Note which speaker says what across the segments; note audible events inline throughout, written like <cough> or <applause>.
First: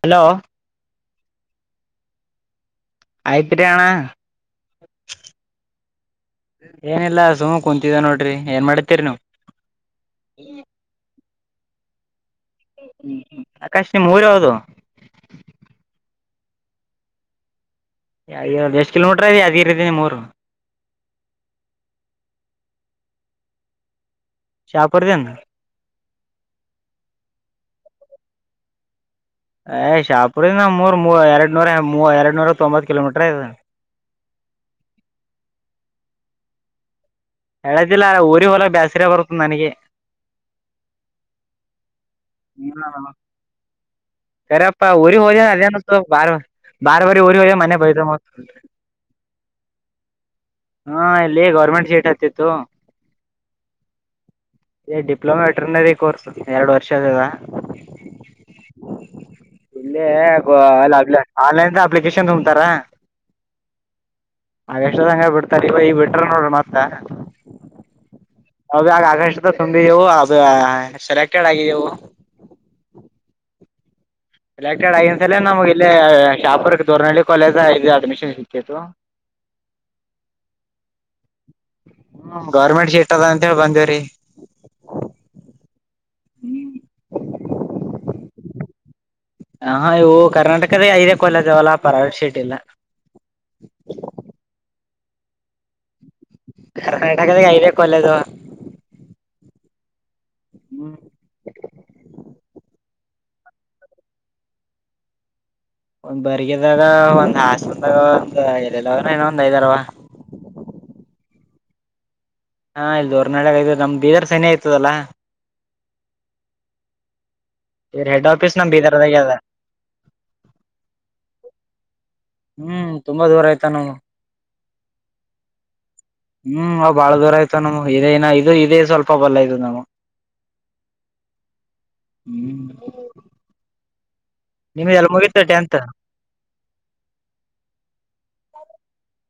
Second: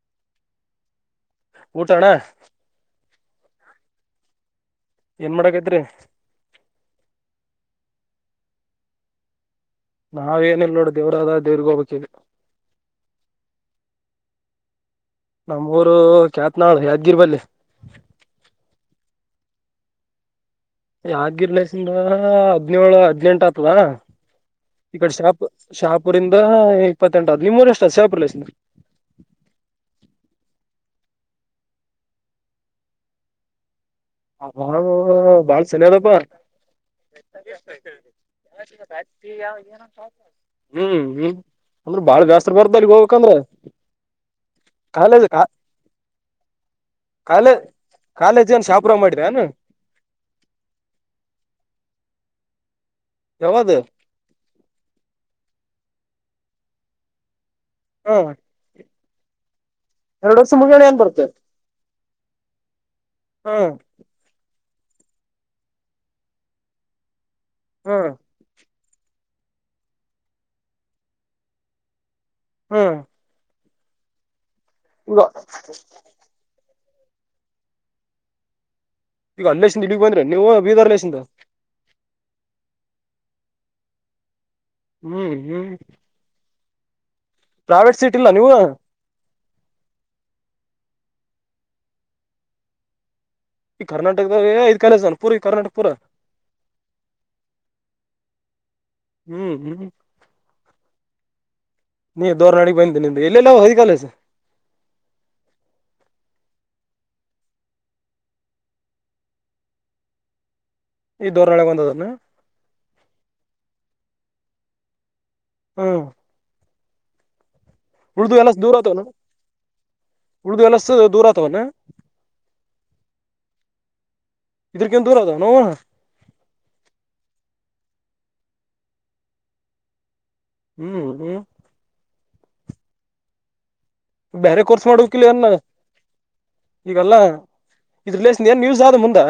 Speaker 1: hello
Speaker 2: ಊಟಣ್ಣ
Speaker 1: ಆತ್ರಿ ಅಣ್ಣ
Speaker 2: ಏನ್ ಮಾದಕಾತಿರಿ
Speaker 1: ಏನಿಲ್ಲ ಸುಮ ಕುಂತಿದ್ದ ನೋಡ್ರಿ ಏನ್ ಮಾಡತಿೇರಿ ನೀವು
Speaker 2: ನಾವೇಏನಿಲ್ಲ ನೋಡ ದೇವ್ರದ ದೇವ್ರಗ ಹೋಗ್ಕ್ಕೇವಿ
Speaker 1: ಹೂ ಆಕಾಶ್ ನಿಮ್ ಊರು ಯಾವುದು
Speaker 2: ನಮ್ಮ್ೂರು ಚ್ಯಾತ್ನಾು ಯದ್ಗಿರ್ಬಲ್ಲಿಿ
Speaker 1: ಎಷ್ಟು ಕಿಲೋಮೀಟರ್ದೆ ಅದಿರಿದ ಮೂರು
Speaker 2: ಯಗಿರ್ಲಸಿಂದ ಹದ್ಿನೇಳೇಳು ಹದ್ಿನೆಂಟ ಆತ್ವಾ ಇ ಕಡೆ
Speaker 1: ಶಾಪುರ್ದಿಂದ
Speaker 2: ಶಾಪ ಶಾಪ್ ಇರಿಂದ ಇಪ್ಪತ್ತೆಂಟುಾದ್ ನಿ ಮೂರುಷ್ಟು ಸೇಪುಲಸ್
Speaker 1: ಯ್ ಶಾಪುರ ನ ಮೂರ ಮೂ ಎರಡ್ ನೂರ ಮೂ ಎರಡ್ ನೂರ ತೊಂಬತ್ ಕಿಲೋಮೀಟ್ರ ಐದ
Speaker 2: ಬಾಳ್ ಸಾನಿ ಅದಪ್ಪಾ
Speaker 1: ಎಳತಿಲ್ಲ ಊರಿ ಹೊಲೆ ಬೇಸರ ಪರತನಗೆ
Speaker 2: ಹ್ಮ್ ಹ್ಮ್ ಅಂದ್ರ ಬಾಳ ಬ್ಯಸ್ರು ಬರ್ದ ಅಲ್ಲಿಗ್ ಹೋಗ್ಬೇಕಕ್ಂದ್ರ
Speaker 1: ಅರೆ ಪಾ ಊರಿ ಹಜೆ ಅದನು ಬಾರ ಬಾರ ಬಾರಿ ಓರಿ
Speaker 2: ಕಾಲೇ
Speaker 1: ಹೊೆ ಮನೆ ಭೈ ತ ಮ
Speaker 2: ಕಾಲೇಜ್ ಏನ್ ಶಾಪುರಾಗ ಮಾಡಿರ ಏನ್
Speaker 1: ಹಾ ಎಲ್ಲಿ ಗರ್ಮೆಂಟ್ ಶೇಟ್ ಹತ್ತತ್ತು
Speaker 2: ಯಾವ್ದ
Speaker 1: ಡಿಪ್ಲೊಮಾ ವೆಟ್ರನರಿ ಕೋರ್ಸ್ ಎರಡು ವರ್ಷ ಅದದ
Speaker 2: ಹೂ ಏನ್
Speaker 1: ಇಲ್ಲ
Speaker 2: ಬರುತ್ತೆ
Speaker 1: ಆನ್ಲೈನ್ ಅಪ್ಲಿಕೇಶನ್ ತುಂಬ್ತಾರ
Speaker 2: ಹೂ
Speaker 1: ಹಾಗ ಎಷ್ಟದಂಗ ಬಿಡ್ತಾರೆ ಇವ ಇ ಬಿಟ್ರ ನೋಡ್ರ ಮತ್ತ
Speaker 2: ಹಾ
Speaker 1: ಅದ ಆಗ ಆಗಷ್ಟ ತುಂಬಿದೆವು ಅದು ಸೆಲೆಕ್ಟೆಡ್ ಆಗಿದೆೆವು
Speaker 2: ಹೂ
Speaker 1: ಸೆಲೆಕ್ಟೆಡ್ ಆಗಂದ ಸಲ ನಮಗೆ ಇಲ್ಲಿೇ ಶಾಪುರಕ್ಕೆ ದೂರ್ನಹಳ್ಳಿ ಕಾಲೇಜ ಇದು ಅಡ್ಮಿಷನ್ ಸಿಕ್ಕಿತ್ತು
Speaker 2: ಈಗ ಅಲ್ಲಸನ್ ಇಿಗ್ ಬಂದ್ರ ನೀವು ಬೀದರ್ ಅರ್ಲಸಿಂದ
Speaker 1: ಹತದ ಅಂತ ಹೇಳಿ ಬಂದೇವ್ರರಿ
Speaker 2: ಹ್ಮ್ ಹ್ಮ್ ಪ್ರೈವೇಟ್ ಸೀಟ್ ಇಲ್ಲ ನೀವು
Speaker 1: ಹ ಇವು ಕರ್ನಾಟಕದ ಐದೆ ಕೊಲದಾವಲ್ಲ ಪರಾವ ಶೆಟ್ ಇಲ್ಲ
Speaker 2: ಈ ಕರ್ನಾಟಕದಾಗಐ್ ಕಾಲೇಜ್ದಾನ ಪೂರಿ ಕರ್ನಾಟಕ ಪೂರ
Speaker 1: ಕರ್ನಾಟಕದಾಗ ಐದ ಕೊಲ್ಲದು
Speaker 2: ಹ್ಮ್ ಹ್ಮ್
Speaker 1: ಹ್ಮ್
Speaker 2: ನೀ ದೋರ್ನಾಡಿಿಗೆ ಬಯಂದ ನಿಮ್ದ ಇಲ್ಲೆಲ್ಲ ಹದ ಕಾಲಸ
Speaker 1: ಒಂದ್ ಬರ್ಗದಾಗ ಒಂದ್ ಹಾಸಂದಾಗ ಒಂದ್ ಎರಲ್್ರ ಏನ ಒಂದ್ ಐದಾರವ
Speaker 2: ಈ ೋರ್ರಣಳಗೆ ಒಂದದನ್ನು
Speaker 1: ಹಾ ಇಲ್ದುರ್ನಾಾಳ ಆ ನಮ್ ಬೀದರ್ ಸನಿ ಆಯತದಲ್ಲಾ
Speaker 2: ಹ್ಮ
Speaker 1: ಇವ್ರ ಹೆಡ್
Speaker 2: ಉರ್್ದು ಎಲ್ಲ
Speaker 1: ಆಫೀಸ್ ನಮ್
Speaker 2: ದೂರ ಆತವ
Speaker 1: ಬೀದರ್ದಾಗೆ ಅದ
Speaker 2: ಉಳ್ದು ಎಲ್ಲ ದೂರ ಆತವಣ
Speaker 1: ಹ್ಮ್ ತುಂಬಾ ದೂರ ಆಯ್ತ ನವು
Speaker 2: ಇದ್ರಕ ನ್ ದೂರ ಅದಾವ ನೋಣ
Speaker 1: ಹ್ಮ್ ಅವ್ ಬಾಳ ದೂರ ಆಯ್ತ ನ ಇದನ ಇದು ಇದೇ ಸ್ವಲ್ಪ ಬಲ್ಲ ಆಯ್ತದ ನಾವ
Speaker 2: ಹ್ಮ್ ಹ್ಮ
Speaker 1: ಹ್ಮ್
Speaker 2: ಬೇರೆ ಕೋರ್ಸ್
Speaker 1: ನಿಮ್ದ ಎಲ್
Speaker 2: ಮಾಡಕಲ
Speaker 1: ಮುಗಿತ
Speaker 2: ಅನ್ನ
Speaker 1: ಟೆಂತ್
Speaker 2: ಈಗಲ್ಲ ಇದ ರಿಲೇಶನ್ ಏನ್ ನ್ಯಸ್ ಆದ ಮುಂದೆ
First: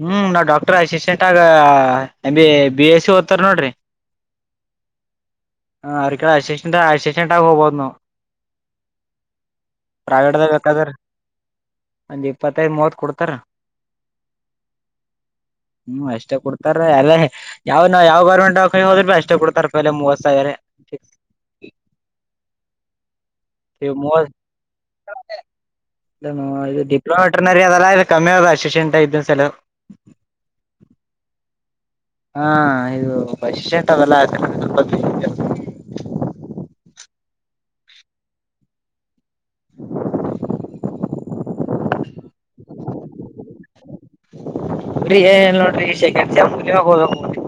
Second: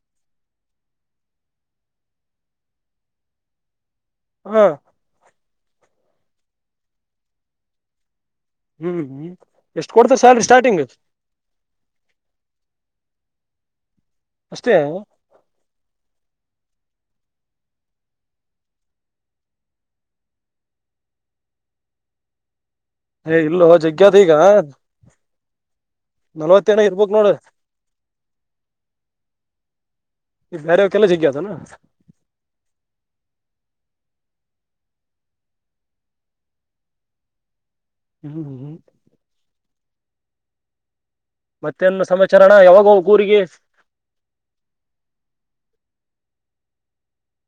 Speaker 1: ಹ್ಞೂ ನಾವು ಡಾಕ್ಟ್ರ ಅಸಿಸ್ಟೆಂಟಗ M B B S C ಓದ್ತಾರೆ ನೋಡಿ್ರರಿ
Speaker 2: ಹ್ಮ
Speaker 1: ಹ್ಮ್ ಅರಿಕ ಅಸಿಸ್ಟೆಂಟ್ ಅಸಿಸ್ಟೆಂಟ್ ಆಗ ಹೋಗ್ಬೋದ ನಾವ್
Speaker 2: ಹ್ಮ್ ಹ್ಮ್ ಎಷ್ಟ ಕೊಡ್ತ ಸ್ಯಾಲ್ರಿ
Speaker 1: ಪ್ರೈವೇಟ್ದಾಗ
Speaker 2: ಸ್ಟಾರ್ಟಿಂಗ್
Speaker 1: ಬೇಕಾದ್ರ ಒಂದ್ ಇಪ್ಪತ್ತೈದ ಮೂವತ್ ಕೊಡ್ತಾರ
Speaker 2: ಅಷ್ಟೇ
Speaker 1: ಹ್ಮ ಅಷ್ಟೇ ಕೊಡ್ತಾರೆ ಎಲ್ಲ ಯಾವ್ ನಾವ್ ಯಾವ ಗರ್ಮೆಂಟ್ ದವಖಾನಿಗ ಹೋದುರ್ಬಿ ಅಷ್ಟೇ ಕೊಡ್ತಾರ ಪೈಲೆ ಮೂವತ್ಸ್ ಸಾವಿರೆ
Speaker 2: ಏ ಇಲ್ಲೋ ಜಗ್ಗ್ಯದ ಈಗಾ
Speaker 1: ಇದನೋ ಇದು ಡಿಪ್ಲೊಮ್
Speaker 2: ನೋಡ
Speaker 1: ವೆಟ್ರನರಿ ಅದಲ್ಲ ಇದು ಕಮ್ಮಿ ಅದಾ ಅಸಿಸೆಂಟ್ ಇದ್ದಿ ಸಲ್ಯಕ್
Speaker 2: <unintelligible> ಜೆಗ್ಗಿ
Speaker 1: ಹಾ ಇದು <unintelligible> <unintelligible>
Speaker 2: ಹ್ಮಹ್ಮ
Speaker 1: <inaudible>
Speaker 2: ಮತ್ತೆನ್ನ ಸಮಾಚಾರಣ್ಣ ಯಾವಾಗ ಹೋಗ್ಬೇಕ ಊರಿಗಿ
Speaker 1: ಎಕ್ಸಾಮ್ ಮುಗಿದೀಮ್ಯಾಗ್ ಹೋಬೇಕ ಊರಿಗಿ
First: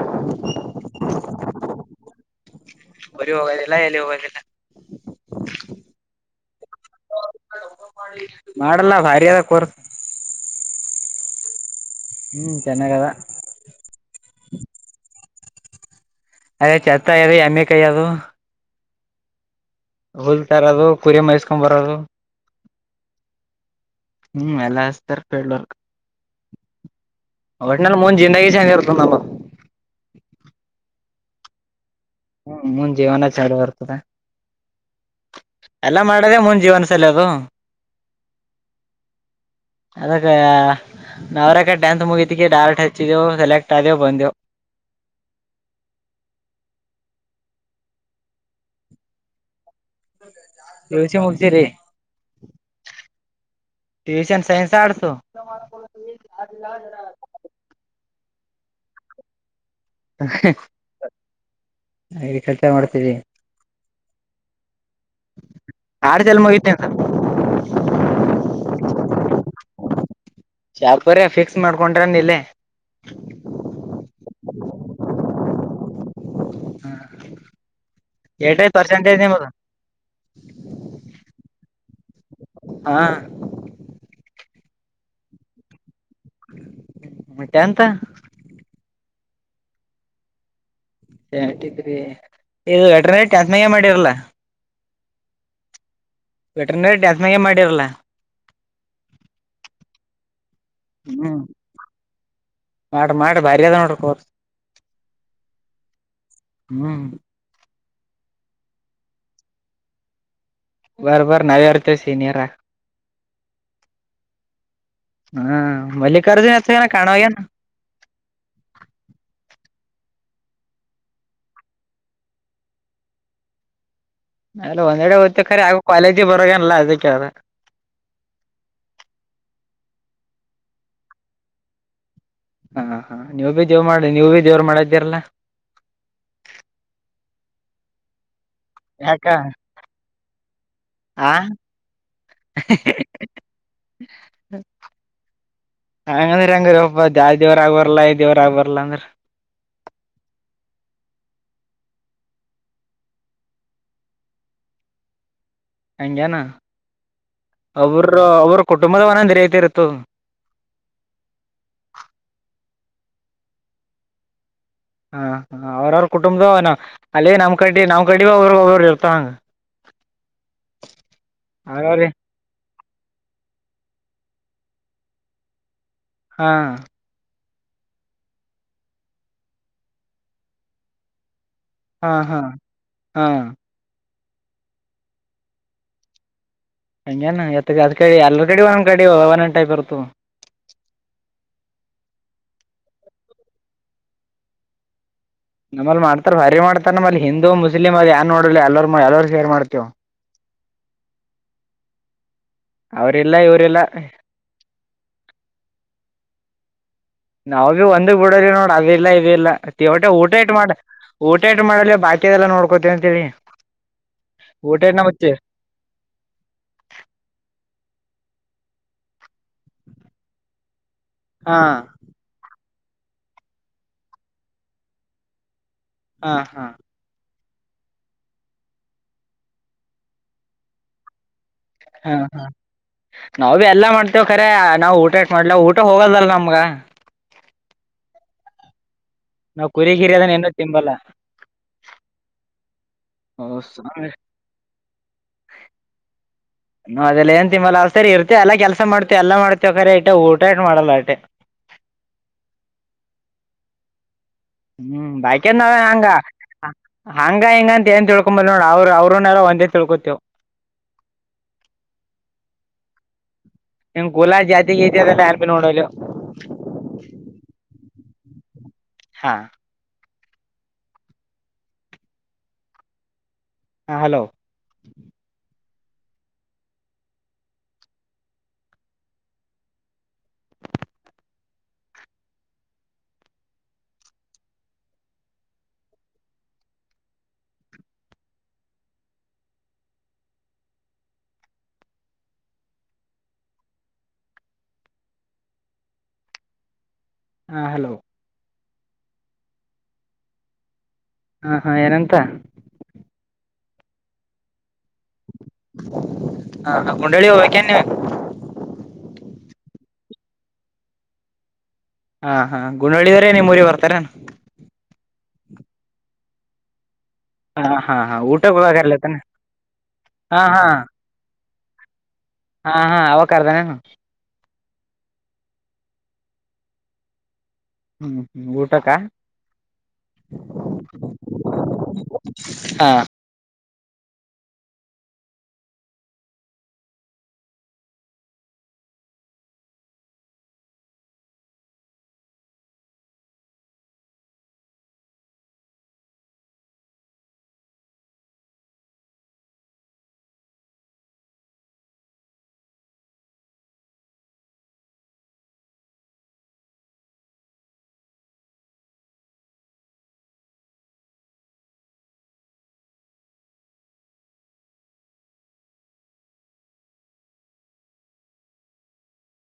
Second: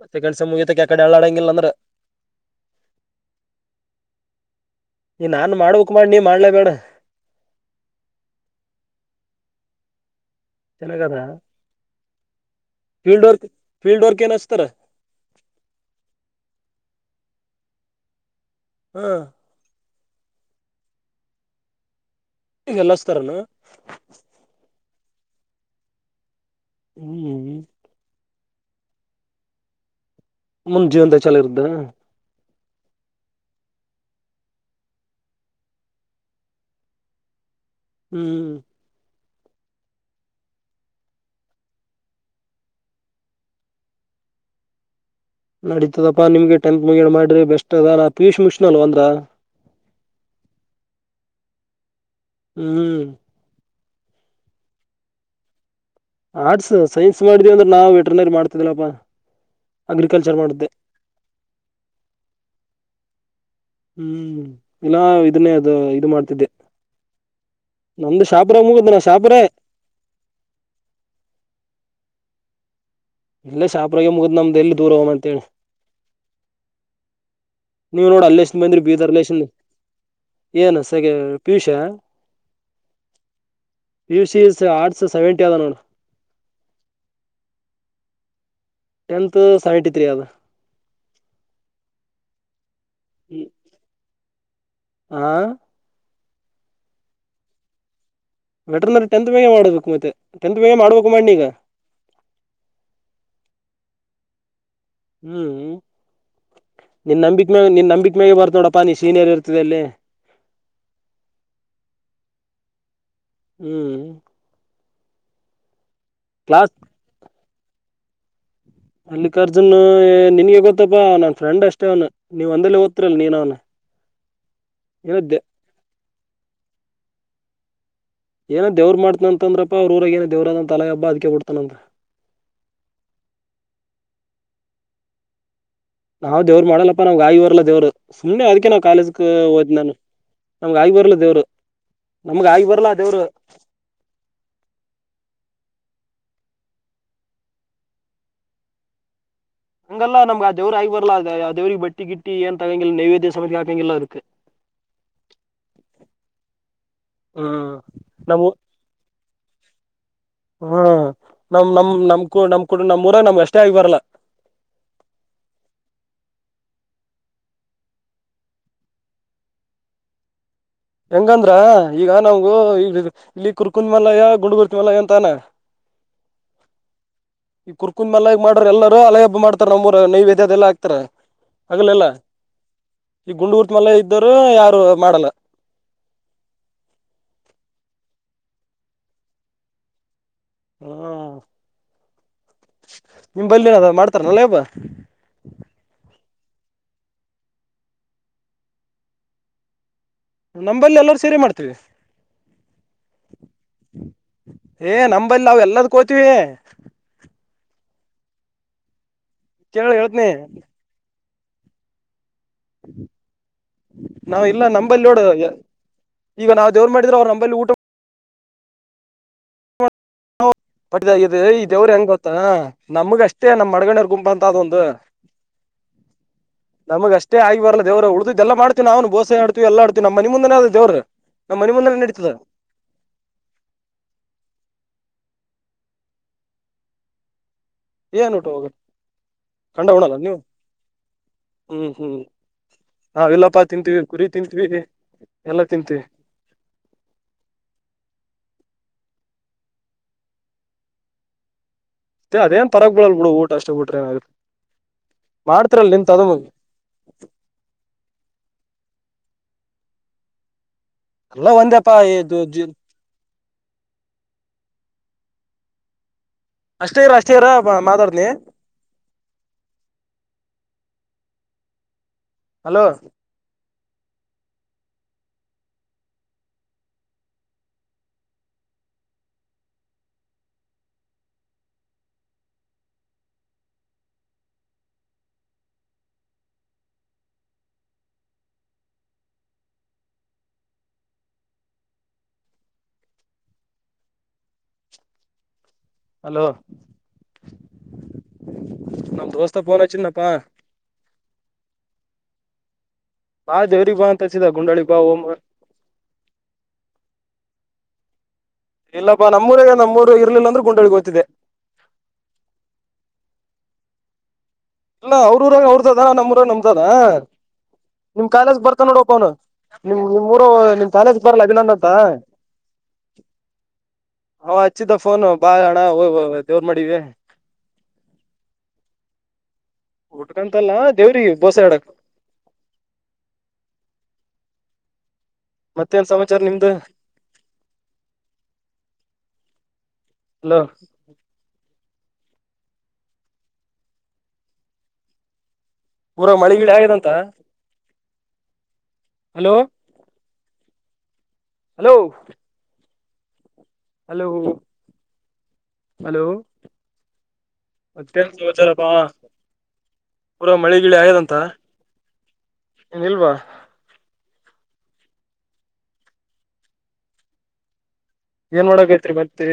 Speaker 2: ಮತ್ತೆ ಕೆಲ್ಸ ಮುಗಿತಕ್ಕೆ ಆ ಕಡೆ ಅಳ್ಳಾಡಂಗಿಲ್ಲ ಅಂದ್ರ
Speaker 1: ಊರಿಗ ಹೋಗದಿಲ್ಲ ಎಲ್ಲಿ ಹೋಗದಿಲ್ಲ
Speaker 2: ನೀ ನಾನ್ ಮಾಡ್ಬೇಕ್ ಮಾಡಿ ನೀ ಮಾಡ್ಲೇಬೇಡ
Speaker 1: ಮಾಡಲ್ಲ ಭಾ ಏದಾ ಕೊರ್
Speaker 2: ನನಗ ಅದಾ
Speaker 1: ಚೆನ್ನಾಗದ
Speaker 2: ಫೀಲ್ಡ್ ವರ್ಕ್ ಫೀಲ್ಡ್ ವರ್ಕ್ ಎನ್ ಹಸ್ತಾರ್
Speaker 1: ಅದೆ <unintelligible> ಎಮ್ಮಿ ಕೈಯದು
Speaker 2: ಹ್ಮ್
Speaker 1: ಹುಲ್ ತರದು ಕುರಿ ಮೈಸ್ಕೊಂಡ್ ಬರೋದು
Speaker 2: ಹಿಂಗ್ ಎಲ್ಲಾ ಹಸ್ತಾರನ
Speaker 1: ಹಸ್ತಾರ್ ಫೀಲ್ಡ್ ವರ್ಕ್
Speaker 2: ಹ್ಮ್
Speaker 1: ಒಟ್ಟನಲ್ ಮುಂದ್ ಜಿಂದಗಿ <unintelligible> ಆಗಿರ್ತದ ನಮ್ದು
Speaker 2: ಮುಂದ್ ಜೀವನದಗ ಚಲೋ ಇರದನ
Speaker 1: ಹ್ಮ್ ಮುಂದ್ ಜೀವನ ಚಲೋ ಇರ್ತದ ಎಲ್ಲಾ ಮಾಡದೆ ಮುಂದ ಜೀವನ ಸಲ್ಯಾದು
Speaker 2: ಹ್ಮ್
Speaker 1: ಅದಕ್ಕ ನಾವರಕ ಟೆಂತ್ ಮುಗಿತಿಕಿ ಡೈರೆಕ್ಟ್ ಹಚ್ಚಿದೆವು ಸೆಲೆಕ್ಟ್ ಆದೇವು ಬಂದೆವು
Speaker 2: <inaudible> ನಡೀತದಪ್ಪಾ ನಿಮ್ಗೆ ಟೆಂತ್ ಮುಗ್ಯಣ್ಣ ಮಾಡ್ರಿ ಬೆಸ್ಟ್ ಅದ ನಾ ಪಿಯುಸಿ ಮುಗಿಸಿನಲೋ ಅಂದ್ರ
Speaker 1: ಪಿಯುಸಿ ಮುಗಿಸಿರಿ
Speaker 2: ಹ್ಮ್
Speaker 1: tuition science arts
Speaker 2: arts science ಮಾಡಿದೀವಿ ಅಂದ್ರ ನಾವ್ ವೆಟ್ರನರಿ ಮಾಡ್ತಿದಿಲ್ಲಪ್ಪಾ ಅಗ್ರಿಕಲ್ಚರ್ ಮಾಡುತ್ತೆ
Speaker 1: ಅಗ್ರಿಕಲ್ಚರ್ ಮಾಡ್ತೀರಿ
Speaker 2: ಹ್ಮ್ ಇಲ್ಲ ಇದನ್ನೇ ಅದು ಇದು
Speaker 1: ಆಡ್ಸಲ್
Speaker 2: ಮಾಡ್ತಿದ್ದೆ
Speaker 1: ಮುಗಿತೇನ್
Speaker 2: ನಮ್ದು ಶಾಪುರ ಮೂಗಿದ್ ನ ಶಾಪುರೆ
Speaker 1: ಶಾಪುರೆ ಫಿಕ್ಸ್ ಮಾಡ್ಕೊಂಡ್ರೆನ್ ಇಲ್ಲೆ
Speaker 2: ಇಲ್ಲೆ ಶಾಪ್ರಗೆ ಮುಗಿದ್ ನಮ್ದು ಎಲ್ಲಿ ದೂರ ಹೋಗಮ್ ಅಂತೇಳಿ ನೀವ್ ನೋಡ ಅಲ್ಲೇಶ
Speaker 1: ಏಟ
Speaker 2: ಮಂದ್ರಿ ಬೀದರ್
Speaker 1: ಪರ್ಸೆಂಟೇಜ್
Speaker 2: ಲೇಶನ್
Speaker 1: ನಿಮದು
Speaker 2: ಏನ್ ಸಗ್ಯ ಪಿಯುಸಿಯಾ
Speaker 1: ಹಾ
Speaker 2: ಪಿಯುಸಿ ಇಸ್ ಆರ್ಟ್ಸ್ ಸೆವೆಂಟಿ ಆದ ನೋಡ
Speaker 1: ಮತ್ತ ಟೆಂತ್
Speaker 2: ಟೆಂತ್ ಅ ಸೆವೆಂಟಿ ತ್ರೀ ಅದ
Speaker 1: ಸೆವೆಂಟಿ ತ್ರಿ ಇದು ವೆಟರ್ನಟಿ ಮಾಡಿರಲ್ಲ
Speaker 2: ಹ
Speaker 1: ಇಂಟರ್ನೆಟ್ ಅದರ್ಮ್ಯಾಗೆ ಮಾಡಿರಲ್ಲ
Speaker 2: ವೆಟರ್ನರಿ ಟೆಂತ್ ಬೇಗ ಮಾಡ್ಬೇಕು ಮತ್ತೆ ಟೆಂತ್ ಬೇಗೆ ಮಾಡ್ಬೇಕು ಮಾಡಿಗ
Speaker 1: ಮಾಡ ಮಾಡ ಬಾರಿ ಅದ ನೋಡ್ರಿ ಕೋ
Speaker 2: ಹ್ಮ್
Speaker 1: ಹ್ಮ್
Speaker 2: ನೀನ್ ನಂಬಿಕೆ ಮ ನೀ ನಂಬ ಕ್ ಮೇಾಗ ಬರ್ತ ನೋಡ ಪಾನಿ ಸೀನರ್ ಇರ್ತದೆ ಅಲ್ಲಿ
Speaker 1: ಬರಬರ್ ನವರ್ತ ಸೀನಿಯರ್ ರ
Speaker 2: ಹ್ಮ್
Speaker 1: ಹಾ ಮಲ್ಲಿಕಾರ್ಜುನ
Speaker 2: ಕ್ಲಾಸ್
Speaker 1: ಎತ್ತ ಕಾಣಲಾಗಿನ್
Speaker 2: ಮಲ್ಲಿಕಾರ್ಜುನ್ ನಿನ್ಗೆ ಗೊತ್ತಪ್ಪಾ ನನ್ ಫ್ರೆಂಡ್ ಅಷ್ಟೇ ಅವ್ನು ನೀವ್ ಒಂದೇ ಓದ್ತಿರಲ್ ನೀನ್ ಅವ್ನ <unintelligible>
Speaker 1: ಅ್ರಒಂದ್ೆಡೆ
Speaker 2: ಏನದ್ದೆ
Speaker 1: ಹದ್ತಖರೆ ಆಗ ಕ್ವಾಲೇಜಿ ಬರೋಲ್ಲ ಅದಕ್ಕೆ್ರ
Speaker 2: ಏನೋ ದೇವ್ರ ಮಾಡತನ ಅಂತಂದ್ರಪ್ಪ ಅವ್ರ ಊರಾಗ ಏನ ದೇವ್ರರದ ಅಂತ ತಲೆ ಹಬ್ಬ ಅದಕೆ ಬಿಡ್ತಾನಂತ
Speaker 1: ಹಾ ಹಾ ನೀವ ಭೀ ದೇವ್ ಮಾಡ ನೀವ್ ಭೀ ದೇವ್ರ ಮಾಡಿದ್ದೀರಲ್ಲ
Speaker 2: ನಾವ್ ದೇವ್ರು ಮಾಡಲ್ಲಪ್ಪ ನಾ್ ಆಗ್ಗಿಬರಲ್ಲದವರು ಸುಮ್ಮನೆ ಅ ಯಾಕೆ ನಾವ್ ಕಾಲೇಜ
Speaker 1: ಯಾಕ
Speaker 2: ಹೋದ್ ನಾನು ನಮ್ಗ ಆಗಿ ಬರ್ಲ
Speaker 1: ಆ
Speaker 2: ದೇವ್ರು ನಮ್ಗ ಆಗಿ ಬರ್ಲ್ಲಾ ದೇವರು
Speaker 1: ಹ್ಮ ಹಂಗಂದ್ರಿ ಹಂಗ್ರೀ ಒಬ್ಬ ದ ದೇವರ ಆಗ್ಬರ್ಲ್ಲ ಈ ದೇವ್ರ ಆಗ್ಬರ್ಾ ಅಂದ್ರ
Speaker 2: ಹಂಗಲ್ಲ ನಮ್ಗೆ ಅ ದವರು ಆಗಿ ಬರ್ಲ್ಲ ಅ ದವ್ರಿಗೆ ಬಟ್ಟಿಟ್ಟಿ ಏನ್ ತಗೋಂಗಿಲ್ಲ ನೈವೇದ್ಯ ಸಮಕ್ಕೆ ಆಕೋಂಗಿಲ್ಲ ಅದಕ್ <unintelligible>
Speaker 1: ಹಂಗಗೆನಾ
Speaker 2: ಹ್ಮ್
Speaker 1: ಅವ್ರ
Speaker 2: ನಮ್
Speaker 1: ಅವ್ರ ಕುಟುಂಬದವನಂದರಿತಿ ಇರುತ್ತು
Speaker 2: ಹಾ ನಮ್ ನಮ್ ನಮ್ಕೂ ನಮ್ ಕುೂಡ ನಮ್ಮ್ ಊರ ನಮ್ ಅಷ್ಟೇ ಆಗ ಬರಲ್ಲ
Speaker 1: ಹಾ ಅವ್ರವ್ರ ಕುಟುಂಬದ್ದ ಅಲ್ಲಿ ನಮ್ ಕಡ್ ನಮ್ಮ್ ಕಡ್ಡಿ ಒ್ರ ಒಬರು ಇರ್ತ ಹಂಗ
Speaker 2: ಹೆಂಗಂದ್ರ
Speaker 1: ಹಾಗಾರಿ
Speaker 2: ಈಗ ನಮಗು ಈ ಇಲ್ಲಿ ಕುರ್ಕುಂದ ಮಲಯ ಗುಂಡಗುರ್ತಿ ಮಲಯ ಅಂತಾನ
Speaker 1: ಹಾ
Speaker 2: ಈ ಕುರ್ಕುಂದ ಮಲ್ಲ ಈಗ ಮಾಡ್ರ ಎಲ್ಲರೂ ಹಲೇ ಹಬ್ ಮಾಡ್ತಾರ ನಮ್ಮರು ನೈವೇದ್ಯದ ಎಲ್ಲಾ ಹಾಕ್ತಾರ ಆಗ್ಲಲ್ಲ
Speaker 1: ಹಾ ಹಾ ಹಾ
Speaker 2: ಈ ಗುಂಡು ಊಟ್ ಮಲೆ ಇದ್ದರು ಯಾರು ಮಾಡಲ್ಲ
Speaker 1: ಹಂಗೆನು ಎತ್ತ ಅದ ಕಡೆ ಎಲ್ಲಗಡೆ ಒಂದು ಕಡೆಡಿ ಒನ್ ಎ ಟೈಪ್ ಇರುತು
Speaker 2: ಹ್ಮ ನಿಮ್ಮ್ ಬಲ್ಲಿನ ಮಾಡ್ತಾರನಲ್ಲ ಅಲಿದ್
Speaker 1: ನಮ್ಮಲ್ ಮಾಡ್ತಾರ ಭರಿ ಮಾಡ್ತಾರ ನಮ್ಮಲ್ಲಿ ಹಿಂದೂ ಮುಸ್ಲಿಮ ಅದ ಯಾರನ್ ನೋಡಲಿ ಎಲ್ಲ ಎಲ್ಲರ್ ಸೇರ್ ಮಾಡ್ತೇವ
Speaker 2: ನಂಬಲ್ಲಿ ಎಲ್ಲರೂ ಸೇರಿ ಮಾಡ್ತೀವಿ
Speaker 1: ಅವ್ರಿಲ್ಲ ಇವ್ರಿಲ್ಲ
Speaker 2: ಏ ನಂಬಂಬಲ್ಲಿ ನ ಎಲ್ಲದ ಕೋತೀವಿ
Speaker 1: ನಾವವು ಭಿ ಒಂದ ಬಿಡದವಿ ನೋಡ ಅದ ಇಲ್ಲ ಇ ಇಲ್ಲ
Speaker 2: ಕೇಳ
Speaker 1: ಹೊಟ
Speaker 2: ಹೇಳ್ತನಿ
Speaker 1: ಊಟಾಟ ಮಾಡ ಊಟಾಟ ಮಾಡ ಬಾಕ ನೋಡ್ಕೋತೀವಿ ಅಂತ ಹೇಳಿ
Speaker 2: ನಾವ್ ಇಲ್ಲ ನಂಬಲಿನೊಡ್ಡ ಈಗ ನಾವು ದೇವ್ ಮಾಡಿದ್ರರು ಅವ್ರು ನಂಬಲ್ಲಿ ಊಟ ಪಟ್ಟಿದಗಿದ್ದ
Speaker 1: ಹಾ
Speaker 2: ಈ ದೇವ್ರ ಹೆಂಗ್ ಗೊತ್ತ ನಮ್ಗ ಅಷ್ಟೇ ನಮ್ ಮಡಗಣ್ರ ಗುಂಪಾ ಅಂತ ಅದೊಂದು
Speaker 1: ಹಾ ಹಾ
Speaker 2: ಅಷ್ಟ ಆಗಿ ಬಲ್ಲ ದವರ ಉಡ್ದುಲ್ಲಾ ಮಾಡತೀವಿ ನ್ನು ಬೋಸೆ ಆಡ್ತಿವಿ ಎಲ್ಲಾಡ್ತೀ ನಮ್ಮ ಮನೆ ಮುಂದೆ ಆದ ದೇವರು
Speaker 1: ಹಾ ಹಾ ನಾವ ಭ ಎಲ್ಲ ಮಾಡ್ತ ತೇವ ಖರೆ ನಾವ್ ಊಟ ಇಟ್ ಮಾಡ್ಲ ಊಟ ಹೋಗದಲ್ಲ ನಮ್ಗ
Speaker 2: ಏನ್ ಟು ಹೋಗ
Speaker 1: ನಾವ್
Speaker 2: ಕಂಡ
Speaker 1: ಕುರಿ ಗಿರಿ
Speaker 2: ಉಣಲ್ಲ
Speaker 1: ಅದನ್
Speaker 2: ನೀವು
Speaker 1: ಏನು ತಿಂಬಲ್ಲ
Speaker 2: ಹ್ಮ್ ಹ್ಮ್ ಹಾ ವಿಲ್ಲಪ್ಪ ತಿಂತೀವಿ ಕುರಿ ತಿಂತೀವಿ ಎಲ್ಲಾ ತಿಂತೀವಿ
Speaker 1: ನಾ ಅದೆಲ್ಲ ಏನ್ ತಿಮ್ಮಲ್ಲ ಆ ಸರಿ ಇರುತ್ತ ಅಲ್ಲಾ ಕೆಲ್ಸ ಸ ಮಾಡ್ತೇವಿ ಎಲ್ಲ ಮಾಡ್ತೇವಿಖಾರೆ ಇಟ ಊಟಾಟ ಮಾಡಲ್ಲ ಅಟೆ
Speaker 2: ಅದೇನ್ ಪರಗ್ ಬಿಳಲ್ ಬಿಡ ಊಟ ಅಷ್ಟ ಊಟ ಏನ ಆುತ್ತೆ
Speaker 1: ಹ್ಮ್ ಬಾಕಂದ ನಾವ ಹಂಗ ಹಂಗ ಹಿಂಗ ಅಂತ ಏನ್ ತಿಳ್ಕೊಂಬಲ್ ನೋಡ ಅವ್ರರು ಅವ್ರನ್ನೆಲ್ಲ ಒಂದೇ ತಿಳ್ಕೊತೇವು
Speaker 2: ಎಲ್ಲಾ ಒಂದೆಪ್ಪಾ ಇದು
Speaker 1: ನಿ ಕುಲ ಜಾತಿಗೆ ಎಲ್ಲಾ ಯಾನ ನೋಡಲೇವ್
Speaker 2: ಲೆ
Speaker 1: ಹಾ
Speaker 2: ಹಲೋ
Speaker 1: ಹಾ ಹಲೋ
Speaker 2: ಹಲೋ
Speaker 1: ಹಾ ಹಲೋ
Speaker 2: ನಮ್ಮ ದೋಸ್ತ ಫೋನ್ ಹಚ್ಚಿದ್ನಪ್ಪಾ
Speaker 1: ಹಾ ಹಾಂ ಏನಂತ
Speaker 2: ಬಾ ದೇವ್ರಿಗ ಬಾ ಅಂತಹಚಿ ಗುನಲ್ಲಿ
Speaker 1: ಹ ಗುಂಡಳ್ಳಿ ಹೋಗ್ಬೇಕೇ ನೀವು
Speaker 2: ಇಲ್ಲಪ್ಪಾ ನಮ್ಮೂರಿಗೆ ನಮ್ಮೂರು ಇರ್ಲಿಲ್ಲ ಅಂದ್ರೆ ಗಂಡಳ್ಳಿ ಗೊತ್ತಿದೆ
Speaker 1: ಹಾ ಹಾ ಗುಂಡಳ್ಳಿದ್ರೇ ನಿಮ್ಮೂಊರಿಗೆ ಬರ್ತಾರ
Speaker 2: ಇಲ್ಲ ಅವ್ರೂಊಾಗ ಅವ್ರದದ ನಮ್ಮೂಊರಾಗ ನಮದಾದ
Speaker 1: ಹಾ ಹಾ ಹಾ
Speaker 2: ನಿಮ್
Speaker 1: ಊಟಕ್
Speaker 2: ಕಾಲೇಜ ಬರ್ತಾನ ನೋಡಪ್ಪ
Speaker 1: ಹೋಗಾರ್ಲತನ
Speaker 2: ಅವನು ನಿಮ್ ನಿಮ್
Speaker 1: ಹಾ
Speaker 2: ಊರು
Speaker 1: ಹಾ
Speaker 2: ನಿಮ್ ಕಾಲೇಜ ಬರ್ಲ ಅಭಿನಂದಂತ
Speaker 1: ಹಾ ಹಾ ಅವಾಕರದಾನೇನೋ
Speaker 2: ಹ್ ಹಚ್ಚಿದ್ದ ಫೋನ್ ಬಾ ಯಣ ಹ ದೇವ್ರ ಮಾಡಿವಿ
Speaker 1: ಹ್ಮ್ ಹ್ಮ್ ಊಟಕ
Speaker 2: ಊಟ್ಕಂತಲ್ಲ ದೇವ್ರಿ ಬೋಸ ಆಡಕ್
Speaker 1: ಹಾ
Speaker 2: ಮತ್ತೇನ್ ಸಮಾಚಾರ ನಿಮ್ದ ಹಲೋ ಪೂರಾ ಮಳೆಗೆಳೆ ಆಗಿದೆಂತ ಹಲೋ ಹಲೋ ಹಲೋ ಹಲೋ ಮತ್ತೇನ್ ಸಮಾಚಾರ ಅಪ್ಪ ಪೂರಾ ಮಳಿ ಗಿಳಿ ಆಯದಂತ ಇನ್ ಇಲ್ವಾ ಏನ್ ಮಾಡೋಕೈತ್ರಿ ಮತ್ತೆ